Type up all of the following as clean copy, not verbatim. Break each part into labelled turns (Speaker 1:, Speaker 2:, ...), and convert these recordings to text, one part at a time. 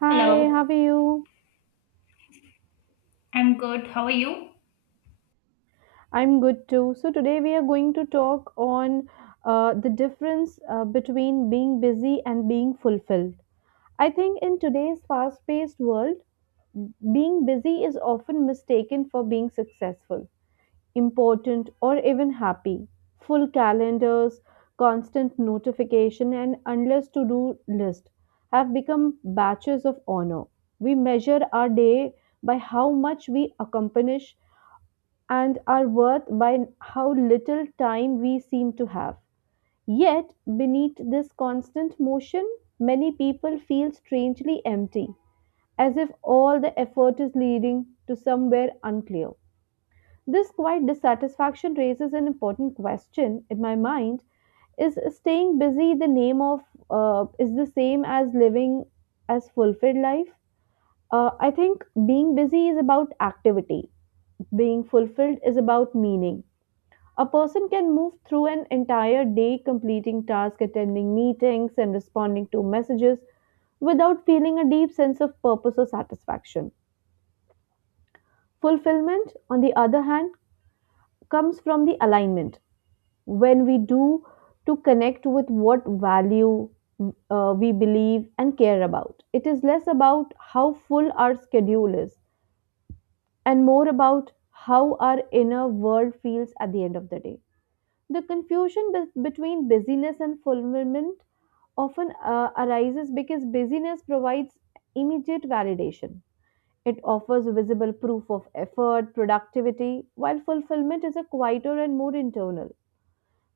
Speaker 1: Hi, how
Speaker 2: Hello,
Speaker 1: are you?
Speaker 2: I'm good. How are you?
Speaker 1: I'm good too. So today we are going to talk on the difference between being busy and being fulfilled. I think in today's fast-paced world, being busy is often mistaken for being successful, important, or even happy. Full calendars, constant notification, and endless to-do list have become batches of honor. We measure our day by how much we accomplish and our worth by how little time we seem to have. Yet, beneath this constant motion, many people feel strangely empty, as if all the effort is leading to somewhere unclear. This quiet dissatisfaction raises an important question in my mind is staying busy the name of is the same as living as fulfilled life. I think being busy is about activity, being fulfilled is about meaning. A person can move through an entire day completing tasks, attending meetings, and responding to messages without feeling a deep sense of purpose or satisfaction. Fulfillment, on the other hand, comes from the alignment when we do to connect with what value we believe and care about. It is less about how full our schedule is and more about how our inner world feels at the end of the day. The confusion between busyness and fulfillment often arises because busyness provides immediate validation. It offers visible proof of effort, productivity, while fulfillment is a quieter and more internal.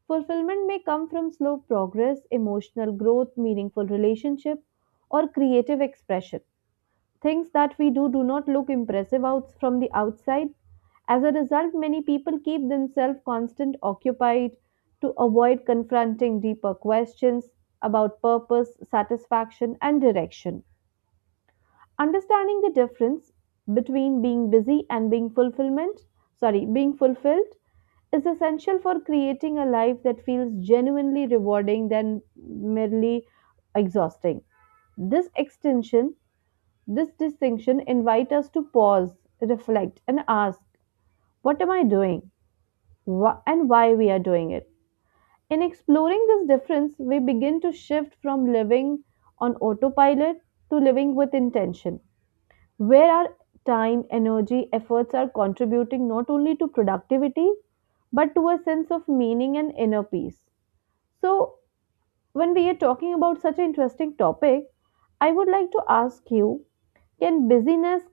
Speaker 1: Fulfillment may come from slow progress, emotional growth, meaningful relationship, or creative expression. Things that we do do not look impressive out from the outside. As a result, many people keep themselves constant occupied to avoid confronting deeper questions about purpose, satisfaction, and direction. Understanding the difference between being busy and being fulfillment, sorry, being fulfilled is essential for creating a life that feels genuinely rewarding than merely exhausting. This extension, this distinction invite us to pause, reflect, and ask, what am I doing? And why we are doing it? In exploring this difference, we begin to shift from living on autopilot to living with intention, where our time, energy, efforts are contributing not only to productivity but to a sense of meaning and inner peace. So, when we are talking about such an interesting topic, I would like to ask you, can busyness,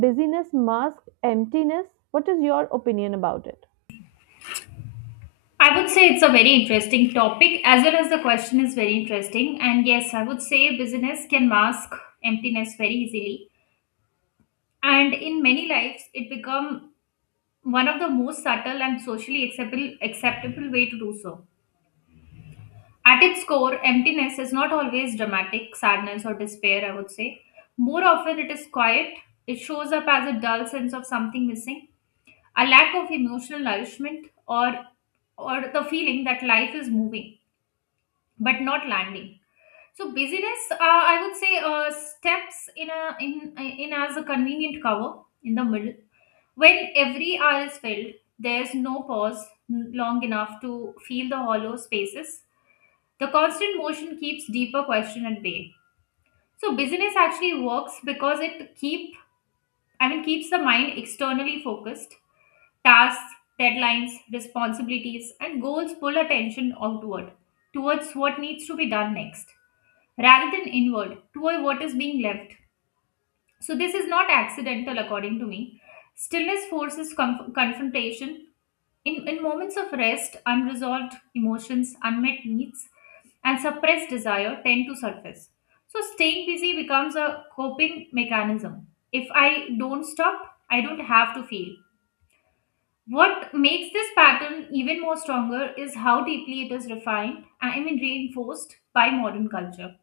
Speaker 1: masks emptiness, what is your opinion about it?
Speaker 2: I would say it's a very interesting topic as well as the question is very interesting. And yes, I would say business can mask emptiness very easily. And in many lives, it become one of the most subtle and socially acceptable way to do so. At its core, emptiness is not always dramatic sadness or despair, I would say. More often it is quiet. It shows up as a dull sense of something missing, a lack of emotional nourishment, or the feeling that life is moving but not landing. So busyness, I would say, steps in a in in as a convenient cover in the middle. When every hour is filled, there's no pause long enough to feel the hollow spaces. The constant motion keeps deeper question at bay. So busyness actually works because it keeps the mind externally focused. Tasks, deadlines, responsibilities, and goals pull attention outward towards what needs to be done next rather than inward toward what is being left. So, this is not accidental, according to me. Stillness forces confrontation. In moments of rest, unresolved emotions, unmet needs, and suppressed desire tend to surface. So, staying busy becomes a coping mechanism. If I don't stop, I don't have to feel. What makes this pattern even more stronger is how deeply it is reinforced by modern culture.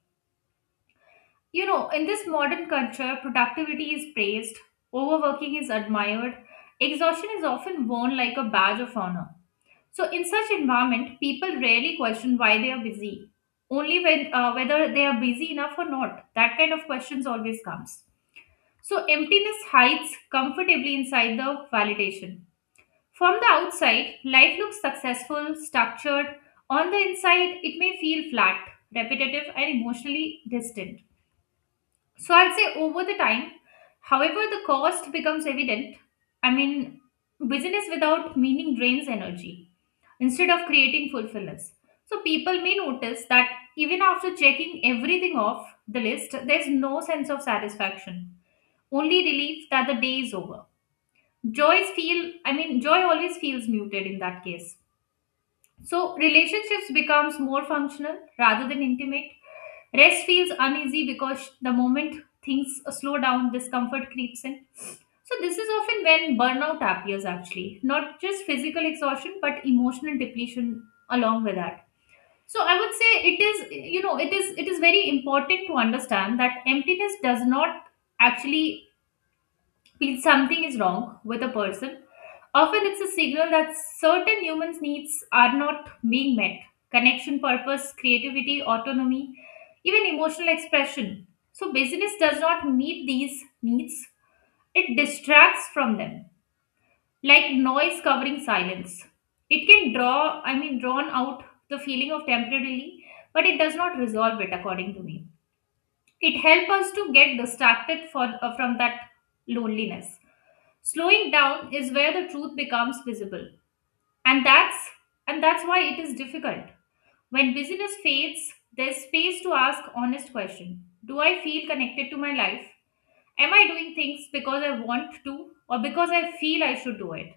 Speaker 2: You know, in this modern culture, productivity is praised, overworking is admired, exhaustion is often worn like a badge of honor. So, in such environment, people rarely question why they are busy, only when, whether they are busy enough or not. That kind of questions always comes. So, emptiness hides comfortably inside the validation. From the outside, life looks successful, structured. On the inside, it may feel flat, repetitive, and emotionally distant. So, I'd say over the time, however, the cost becomes evident. I mean, business without meaning drains energy instead of creating fulfillment. So people may notice that even after checking everything off the list, there's no sense of satisfaction, only relief that the day is over. Joy always feels muted in that case. So relationships becomes more functional rather than intimate. Rest feels uneasy because the moment things slow down, discomfort creeps in. So this is often when burnout appears actually, not just physical exhaustion but emotional depletion along with that. So I would say it is, you know, it is very important to understand that emptiness does not actually mean something is wrong with a person. Often it's a signal that certain humans' needs are not being met. Connection, purpose, creativity, autonomy, even emotional expression. So busyness does not meet these needs, it distracts from them like noise covering silence. It can drawn out the feeling of temporarily, but it does not resolve it, according to me. It helps us to get distracted for, from that loneliness. Slowing down is where the truth becomes visible, and that's why it is difficult. When busyness fades, there's space to ask honest question. Do I feel connected to my life? Am I doing things because I want to or because I feel I should do it?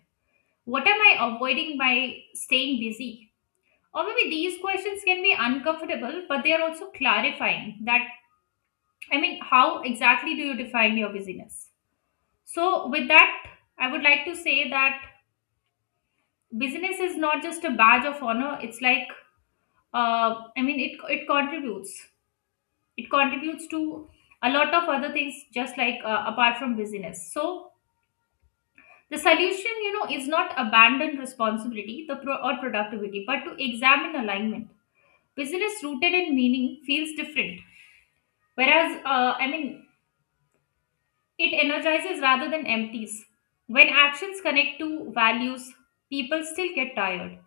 Speaker 2: What am I avoiding by staying busy? Or maybe these questions can be uncomfortable, but they are also clarifying that, I mean, how exactly do you define your busyness? So, with that, I would like to say that busyness is not just a badge of honor, it's like, I mean, it contributes. It contributes to a lot of other things, just like apart from busyness. So, the solution, you know, is not abandon responsibility the or productivity, but to examine alignment. Business rooted in meaning feels different, whereas, I mean, it energizes rather than empties. When actions connect to values, people still get tired,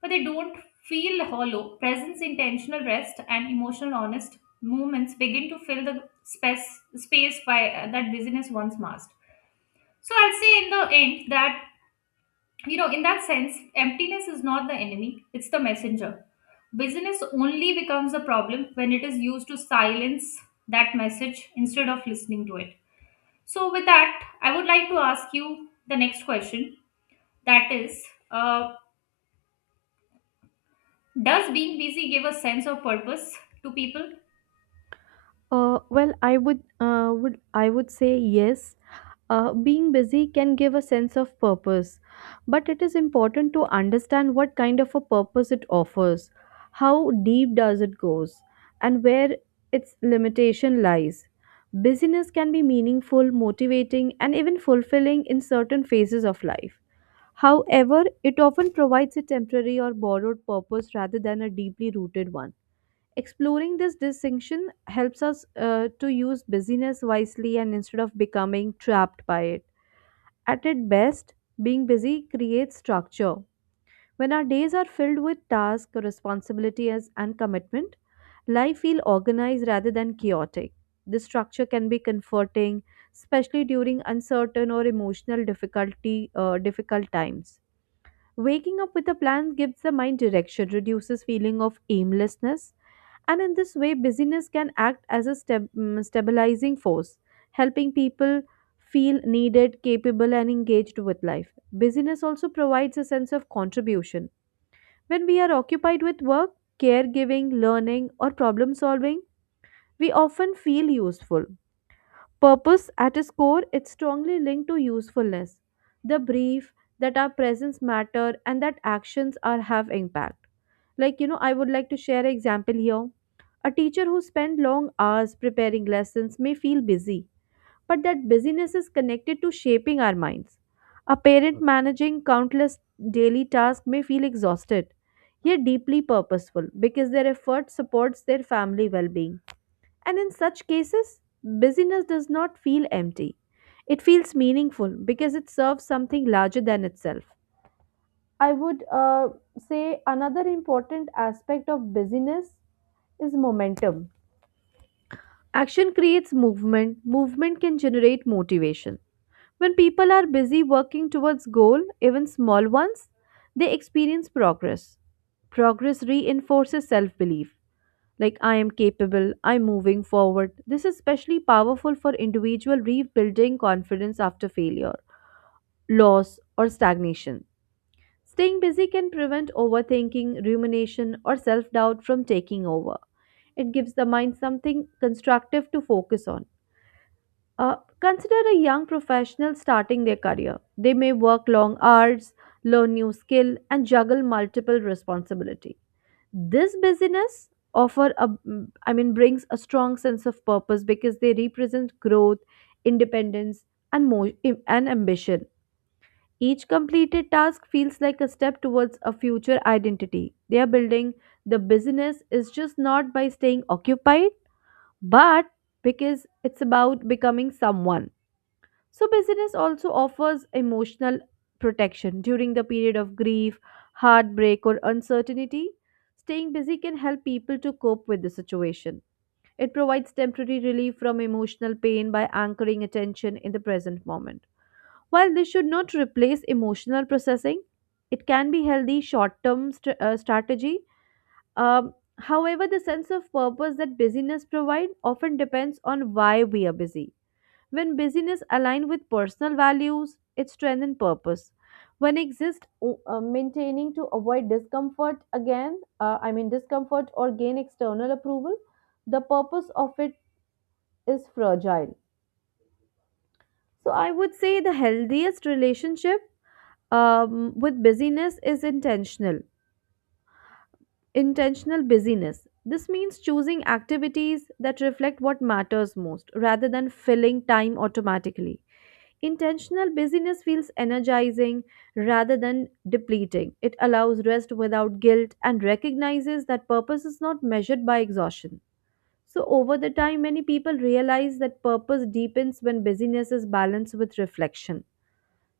Speaker 2: but they don't feel hollow. Presence, intentional rest, and emotional honest movements begin to fill the space, that business once masked. So I'll say in the end that, you know, in that sense emptiness is not the enemy, it's the messenger. Busyness only becomes a problem when it is used to silence that message instead of listening to it. So with that I would like to ask you the next question, that is, uh, does being busy give a sense of purpose to people?
Speaker 1: I would say yes. Being busy can give a sense of purpose, but it is important to understand what kind of a purpose it offers, how deep does it goes, and where its limitation lies. Busyness can be meaningful, motivating, and even fulfilling in certain phases of life. However, it often provides a temporary or borrowed purpose rather than a deeply rooted one. Exploring this distinction helps us to use busyness wisely and instead of becoming trapped by it. At its best, being busy creates structure. When our days are filled with tasks, responsibilities, and commitment, life feels organized rather than chaotic. This structure can be comforting, especially during uncertain or emotional difficulty difficult times. Waking up with a plan gives the mind direction, reduces feeling of aimlessness, and in this way busyness can act as a stabilizing force, helping people feel needed, capable and engaged with life. Busyness also provides a sense of contribution. When we are occupied with work, caregiving, learning or problem solving, we often feel useful. Purpose, at its core, it's strongly linked to usefulness. The brief that our presence matter and that actions are have impact. Like you know, I would like to share an example here. A teacher who spent long hours preparing lessons may feel busy, but that busyness is connected to shaping our minds. A parent managing countless daily tasks may feel exhausted, yet deeply purposeful because their effort supports their family well-being, and in such cases, busyness does not feel empty. It feels meaningful because it serves something larger than itself. I would say another important aspect of busyness is momentum. Action creates movement, movement can generate motivation. When people are busy working towards goal, even small ones, they experience progress. Progress reinforces self-belief, like I am capable, I'm moving forward. This is especially powerful for individual rebuilding confidence after failure, loss, or stagnation. Staying busy can prevent overthinking, rumination, or self doubt from taking over. It gives the mind something constructive to focus on. Consider a young professional starting their career. They may work long hours, learn new skill, and juggle multiple responsibilities. This busyness offer a I mean brings a strong sense of purpose because they represent growth, independence, and mo- and ambition. Each completed task feels like a step towards a future identity they are building. The business is just not by staying occupied but because it's about becoming someone. So, business also offers emotional protection during the period of grief, heartbreak, or uncertainty. Staying busy can help people to cope with the situation. It provides temporary relief from emotional pain by anchoring attention in the present moment. While this should not replace emotional processing, it can be healthy short-term strategy. However, the sense of purpose that busyness provides often depends on why we are busy. When busyness aligns with personal values, it strengthens purpose. When maintaining to avoid discomfort again, I mean discomfort or gain external approval, the purpose of it is fragile. So I would say the healthiest relationship with busyness is intentional. Intentional busyness. This means choosing activities that reflect what matters most rather than filling time automatically. Intentional busyness feels energizing rather than depleting. It allows rest without guilt and recognizes that purpose is not measured by exhaustion. So, over the time, many people realize that purpose deepens when busyness is balanced with reflection.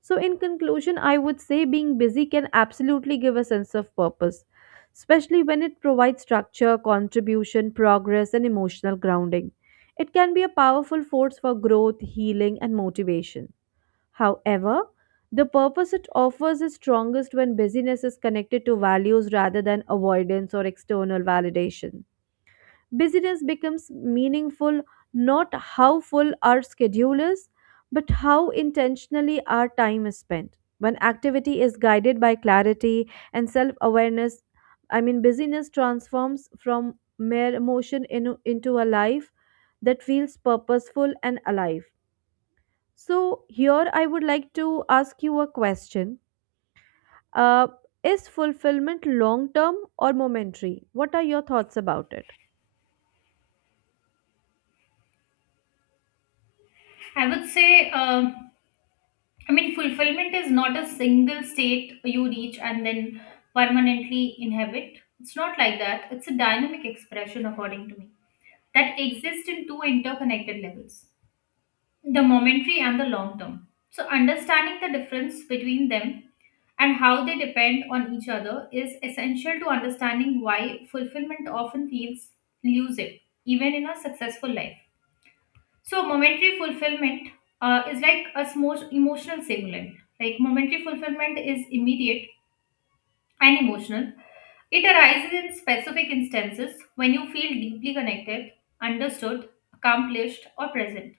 Speaker 1: So, in conclusion, I would say being busy can absolutely give a sense of purpose, especially when it provides structure, contribution, progress, and emotional grounding. It can be a powerful force for growth, healing, and motivation. However, the purpose it offers is strongest when busyness is connected to values rather than avoidance or external validation. Busyness becomes meaningful not how full our schedule is, but how intentionally our time is spent. When activity is guided by clarity and self awareness, I mean, busyness transforms from mere motion into a life that feels purposeful and alive. So, here I would like to ask you a question. Uh, is fulfillment long term or momentary? What are your thoughts about it?
Speaker 2: I would say, I mean, fulfillment is not a single state you reach and then permanently inhabit. It's not like that. It's a dynamic expression, according to me, that exists in two interconnected levels, the momentary and the long term. So, understanding the difference between them and how they depend on each other is essential to understanding why fulfillment often feels elusive, even in a successful life. So momentary fulfillment, is like a small emotional stimulant. Like momentary fulfillment is immediate and emotional. It arises in specific instances when you feel deeply connected, understood, accomplished, or present.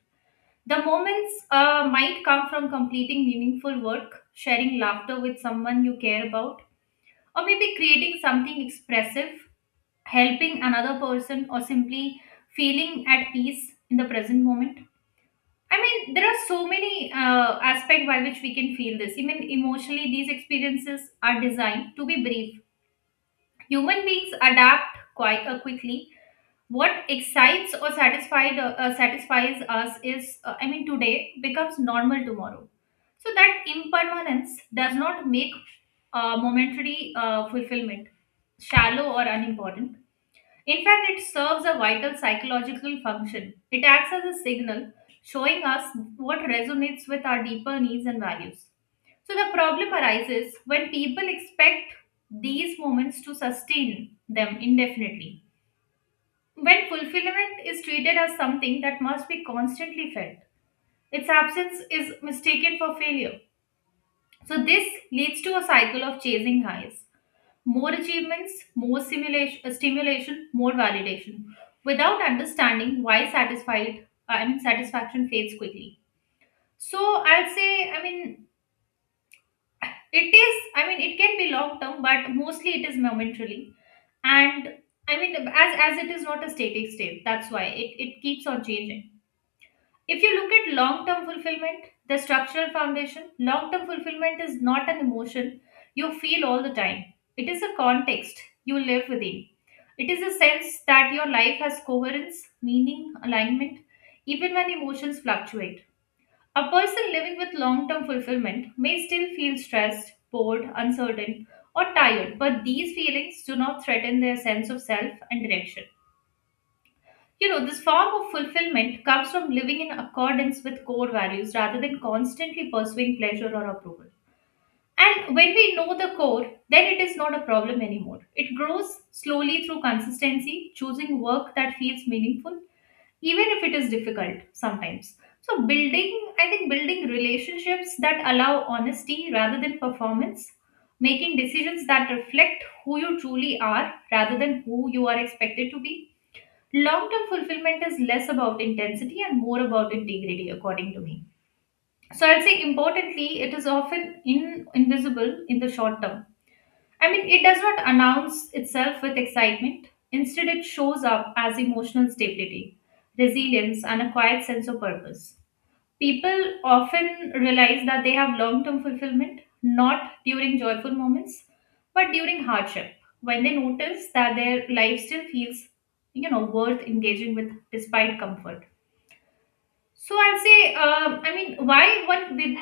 Speaker 2: The moments, might come from completing meaningful work, sharing laughter with someone you care about, or maybe creating something expressive, helping another person, or simply feeling at peace in the present moment. I mean, there are so many aspects by which we can feel this. Even emotionally, these experiences are designed to be brief. Human beings adapt quite quickly. What excites or satisfied satisfies us is, I mean, today becomes normal tomorrow. So that impermanence does not make momentary fulfillment shallow or unimportant. In fact, it serves a vital psychological function. It acts as a signal showing us what resonates with our deeper needs and values. So, the problem arises when people expect these moments to sustain them indefinitely. When fulfillment is treated as something that must be constantly felt, its absence is mistaken for failure. So, this leads to a cycle of chasing highs, more achievements, more stimulation, more validation, without understanding why satisfaction fades quickly. So I'll say, I mean, it is, I mean, it can be long term, but mostly it is momentarily. And I mean, as it is not a static state, that's why it keeps on changing. If you look at long term fulfillment, the structural foundation, long term fulfillment is not an emotion you feel all the time. It is a context you live within. It is a sense that your life has coherence, meaning, alignment, even when emotions fluctuate. A person living with long term fulfillment may still feel stressed, bored, uncertain, or tired, but these feelings do not threaten their sense of self and direction. You know, this form of fulfillment comes from living in accordance with core values rather than constantly pursuing pleasure or approval. And when we know the core, then it is not a problem anymore. It grows slowly through consistency, choosing work that feels meaningful, even if it is difficult sometimes. So, building relationships that allow honesty rather than performance, making decisions that reflect who you truly are rather than who you are expected to be. Long term fulfillment is less about intensity and more about integrity, according to me. So I'd say importantly it is often invisible in the short term. I mean it does not announce itself with excitement. Instead it shows up as emotional stability, resilience and a quiet sense of purpose. People often realize that they have long term fulfillment not during joyful moments, but during hardship, when they notice that their life still feels, you know, worth engaging with despite comfort. So I'll say, um, I mean, why one with,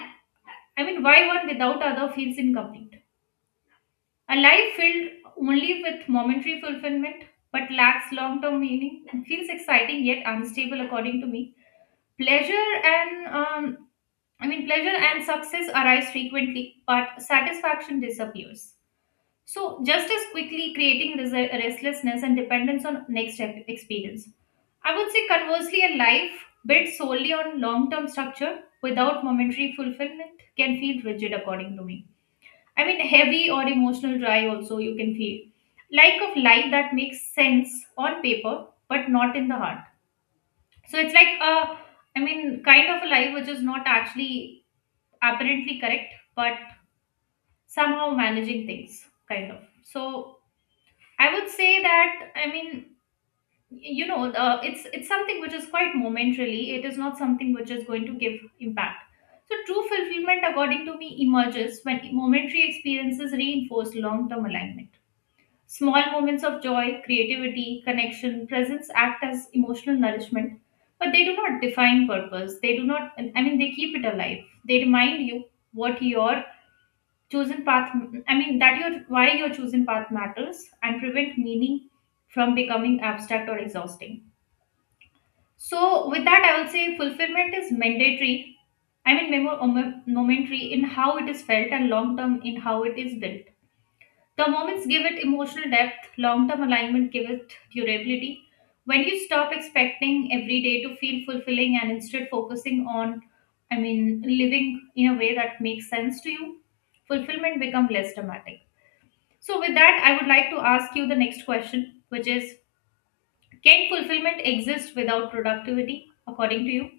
Speaker 2: I mean, why one without other feels incomplete. A life filled only with momentary fulfillment but lacks long term meaning feels exciting yet unstable, according to me. Pleasure and um, Pleasure and success arise frequently, but satisfaction disappears. So, just as quickly creating restlessness and dependence on next experience. I would say, conversely, a life built solely on long term structure without momentary fulfillment can feel rigid, according to me. I mean, heavy or emotional dry, also, you can feel. Like of life that makes sense on paper, but not in the heart. So, it's like a, I mean, kind of a life which is not actually apparently correct, but somehow managing things, kind of. So I would say that, I mean, you know, it's something which is quite momentarily. It is not something which is going to give impact. So true fulfillment, according to me, emerges when momentary experiences reinforce long-term alignment. Small moments of joy, creativity, connection, presence act as emotional nourishment, but they do not define purpose. They do not. I mean, they keep it alive. They remind you what your chosen path that your why your chosen path matters and prevent meaning from becoming abstract or exhausting. So with that, I would say fulfillment is mandatory. Momentary in how it is felt and long term in how it is built. The moments give it emotional depth, long term alignment give it durability. When you stop expecting every day to feel fulfilling and instead focusing on, i mean living in a way that makes sense to you, fulfillment become less dramatic. So, with that, I would like to ask you the next question, which is, can fulfillment exist without productivity, according to you?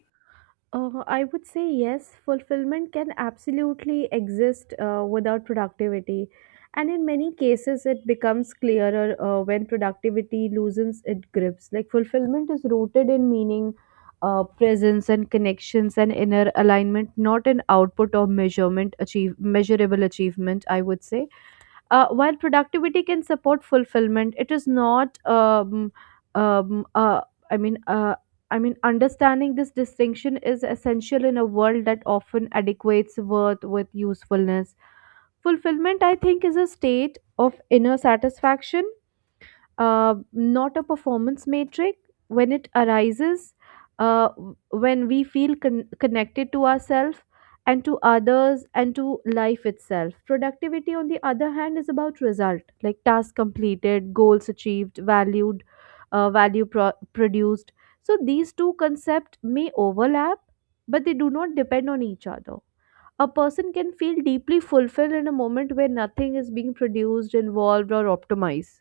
Speaker 1: I would say yes, fulfillment can absolutely exist without productivity. And in many cases, it becomes clearer when productivity loosens its grips. Like fulfillment is rooted in meaning, presence, and connections and inner alignment, not in output or measurement, achieve measurable achievement. I would say, while productivity can support fulfillment, it is not. Um, uh, I mean, uh, Understanding this distinction is essential in a world that often adequates worth with usefulness. Fulfillment, I think, is a state of inner satisfaction, not a performance metric. When it arises, when we feel connected to ourselves and to others and to life itself, productivity on the other hand is about result, like task completed, goals achieved, valued, produced. So these two concepts may overlap but they do not depend on each other. A person can feel deeply fulfilled in a moment where nothing is being produced, involved or optimized.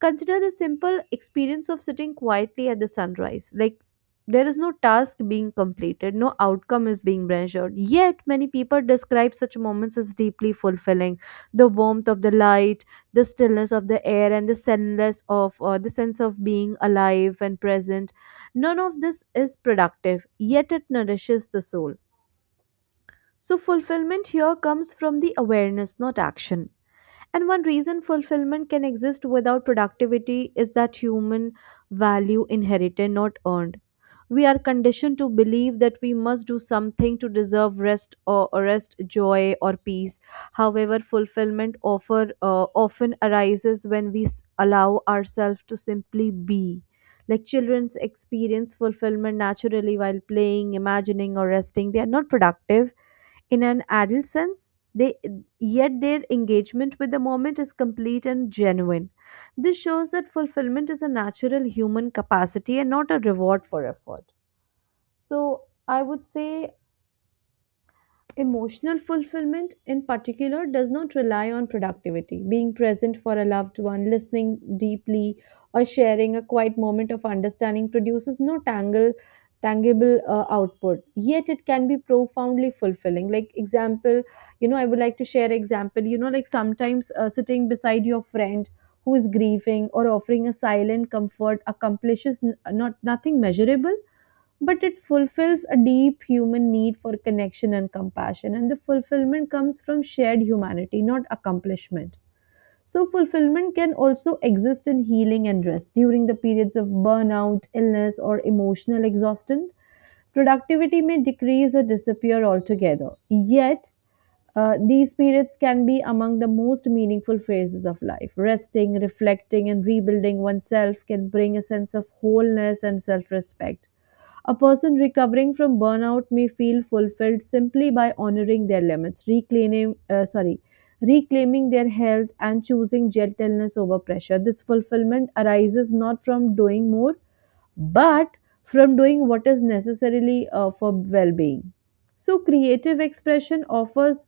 Speaker 1: Consider the simple experience of sitting quietly at the sunrise. Like, there is no task being completed, no outcome is being measured. Yet, many people describe such moments as deeply fulfilling. The warmth of the light, the stillness of the air, and the sense of being alive and present. None of this is productive, yet it nourishes the soul. So, fulfillment here comes from the awareness, not action. And one reason fulfillment can exist without productivity is that human value inherited, not earned. We are conditioned to believe that we must do something to deserve rest, or rest, joy or peace. However, fulfillment offer, often arises when we allow ourselves to simply be. Like children's experience fulfillment naturally while playing, imagining, or resting. They are not productive in an adult sense, they yet their engagement with the moment is complete and genuine. This shows that fulfillment is a natural human capacity and not a reward for effort. So, I would say emotional fulfillment in particular does not rely on productivity. Being present for a loved one, listening deeply, or sharing a quiet moment of understanding produces no tangle tangible output, yet it can be profoundly fulfilling. Like example, you know, I would like to share example, you know, like sometimes sitting beside your friend who is grieving or offering a silent comfort accomplishes not nothing measurable, but it fulfills a deep human need for connection and compassion, and the fulfillment comes from shared humanity, not accomplishment. So fulfillment can also exist in healing and rest during the periods of burnout, illness or emotional exhaustion. Productivity may decrease or disappear altogether, yet these periods can be among the most meaningful phases of life. Resting, reflecting, and rebuilding oneself can bring a sense of wholeness and self respect. A person recovering from burnout may feel fulfilled simply by honoring their limits, reclaiming, sorry, reclaiming their health and choosing gentleness over pressure. This fulfillment arises not from doing more but from doing what is necessarily for well-being. So creative expression offers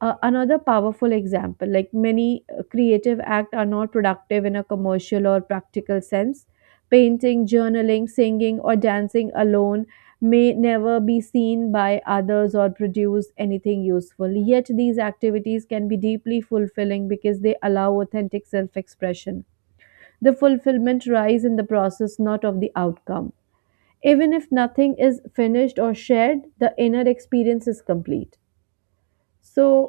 Speaker 1: another powerful example. Like many creative acts are not productive in a commercial or practical sense. Painting, journaling, singing or dancing alone may never be seen by others or produce anything useful, yet these activities can be deeply fulfilling because they allow authentic self-expression. The fulfillment lies in the process, not of the outcome. Even if nothing is finished or shared, the inner experience is complete. So,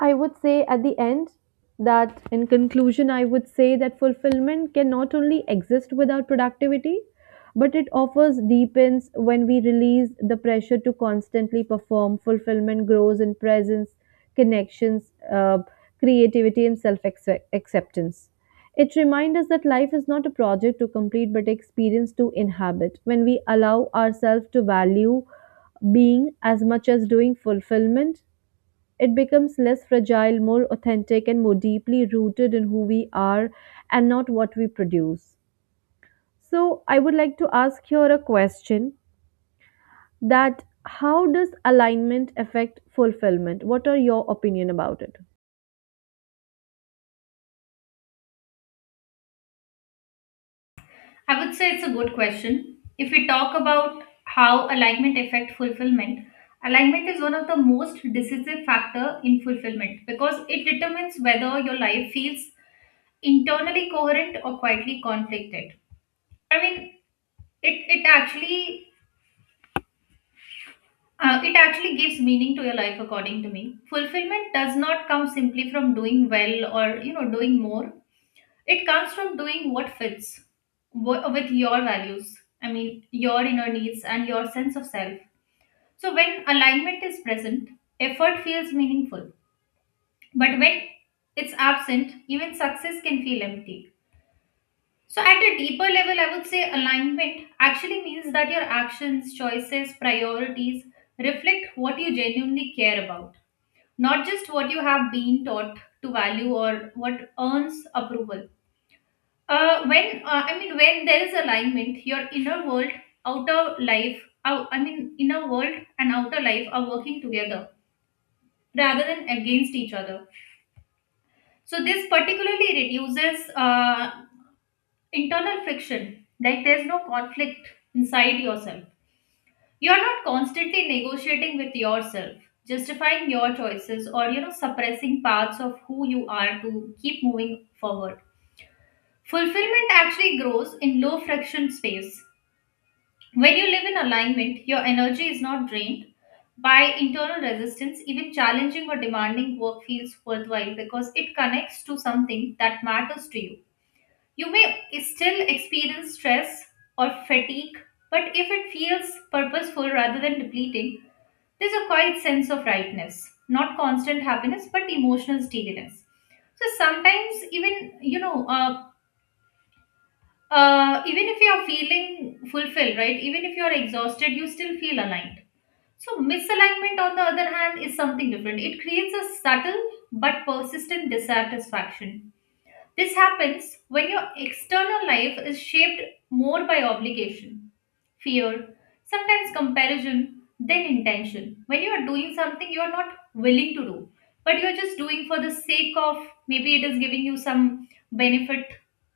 Speaker 1: I would say at the end that, in conclusion, I would say that fulfillment can not only exist without productivity, but it offers deepens when we release the pressure to constantly perform. Fulfillment grows in presence, connections, creativity, and self acceptance. It reminds us that life is not a project to complete but experience to inhabit. When we allow ourselves to value being as much as doing fulfillment, it becomes less fragile, more authentic, and more deeply rooted in who we are and not what we produce. So, I would like to ask here a question, that how does alignment affect fulfillment? What are your opinion about it?
Speaker 2: I would say it's a good question. If we talk about how alignment affect fulfillment, alignment is one of the most decisive factor in fulfillment because it determines whether your life feels internally coherent or quietly conflicted. I mean, it actually, it actually gives meaning to your life, according to me. Fulfillment does not come simply from doing well or, you know, doing more. It comes from doing what fits with your values. I mean, your inner needs and your sense of self. So when alignment is present, effort feels meaningful. But when it's absent, even success can feel empty. So at a deeper level, I would say alignment actually means that your actions, choices, priorities reflect what you genuinely care about, not just what you have been taught to value or what earns approval. When I mean, when there is alignment, your inner world, outer life, I mean, inner world and outer life are working together rather than against each other. So this particularly reduces internal friction. Like, there's no conflict inside yourself. You're not constantly negotiating with yourself, justifying your choices, or, you know, suppressing parts of who you are to keep moving forward. Fulfillment actually grows in low friction space. When you live in alignment, your energy is not drained by internal resistance. Even challenging or demanding work feels worthwhile because it connects to something that matters to you. You may still experience stress or fatigue, but if it feels purposeful rather than depleting, there's a quiet sense of rightness, not constant happiness, but emotional steadiness. So sometimes, even, you know, even if you are feeling fulfilled, right? Even if you are exhausted, you still feel aligned. So misalignment, on the other hand, is something different. It creates a subtle but persistent dissatisfaction. This happens when your external life is shaped more by obligation, fear, sometimes comparison than intention. When you are doing something you are not willing to do, but you are just doing for the sake of, maybe it is giving you some benefit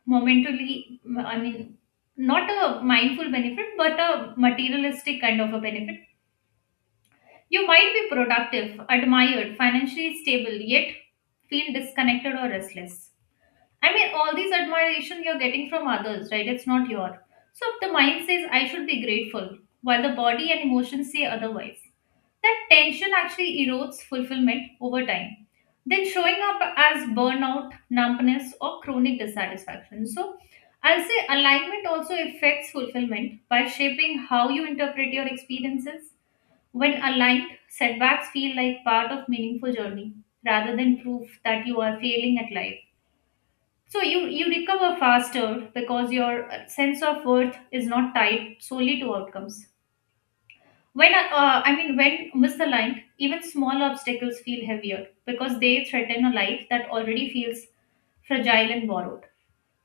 Speaker 2: momentarily, I mean, not a mindful benefit, but a materialistic kind of a benefit. You might be productive, admired, financially stable, yet feel disconnected or restless. I mean, all these admiration you're getting from others, right? It's not your. So if the mind says, I should be grateful, while the body and emotions say otherwise, that tension actually erodes fulfillment over time. Then showing up as burnout, numbness, or chronic dissatisfaction. So I'll say alignment also affects fulfillment by shaping how you interpret your experiences. When aligned, setbacks feel like part of meaningful journey rather than proof that you are failing at life. So you recover faster because your sense of worth is not tied solely to outcomes. When I mean, when misaligned, even small obstacles feel heavier because they threaten a life that already feels fragile and borrowed.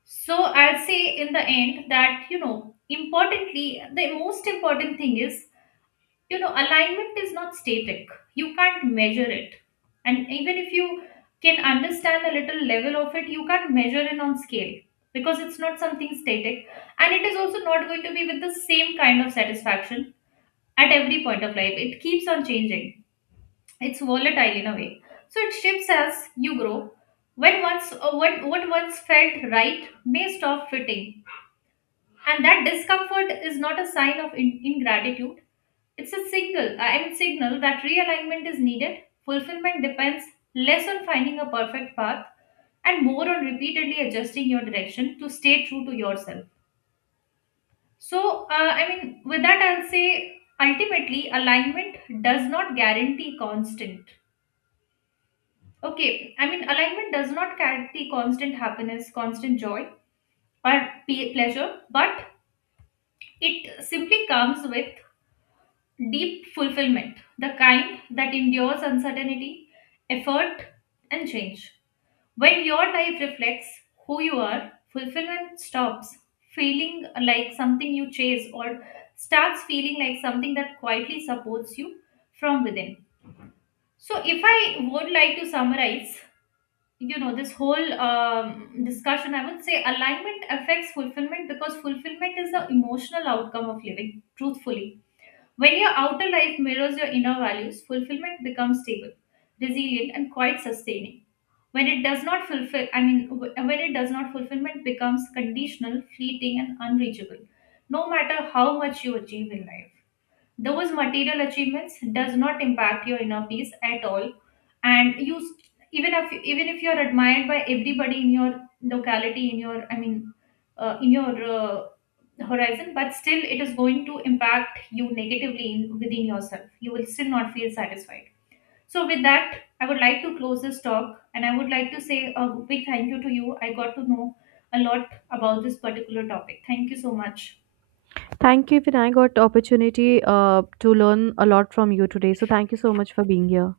Speaker 2: So I'll say in the end that, you know, importantly, the most important thing is, you know, alignment is not static. You can't measure it, and even if you can understand a little level of it, you can't measure it on scale, because it's not something static, and it is also not going to be with the same kind of satisfaction at every point of life. It keeps on changing. It's volatile in a way. So it shifts as you grow. When once, what once felt right may stop fitting, and that discomfort is not a sign of ingratitude. It's a signal, I mean, signal that realignment is needed. Fulfillment depends less on finding a perfect path and more on repeatedly adjusting your direction to stay true to yourself. So, I mean, with that I'll say ultimately alignment does not guarantee constant, okay, I mean, alignment does not guarantee constant happiness, constant joy, or pleasure, but it simply comes with deep fulfillment, the kind that endures uncertainty, effort, and change. When your life reflects who you are, fulfillment stops feeling like something you chase or starts feeling like something that quietly supports you from within. So, if I would like to summarize, you know, this whole discussion, I would say alignment affects fulfillment because fulfillment is the emotional outcome of living truthfully. When your outer life mirrors your inner values, fulfillment becomes stable, resilient, and quite sustaining. When it does not fulfill, I mean, when it does not, fulfillment becomes conditional, fleeting, and unreachable, no matter how much you achieve in life. Those material achievements does not impact your inner peace at all, and you even if you're admired by everybody in your locality, in your, I mean, in your horizon, but still it is going to impact you negatively in, within yourself. You will still not feel satisfied. So with that, I would like to close this talk, and I would like to say a big thank you to you. I got to know a lot about this particular topic. Thank you so much.
Speaker 1: Thank you, even I got opportunity to learn a lot from you today. So thank you so much for being here.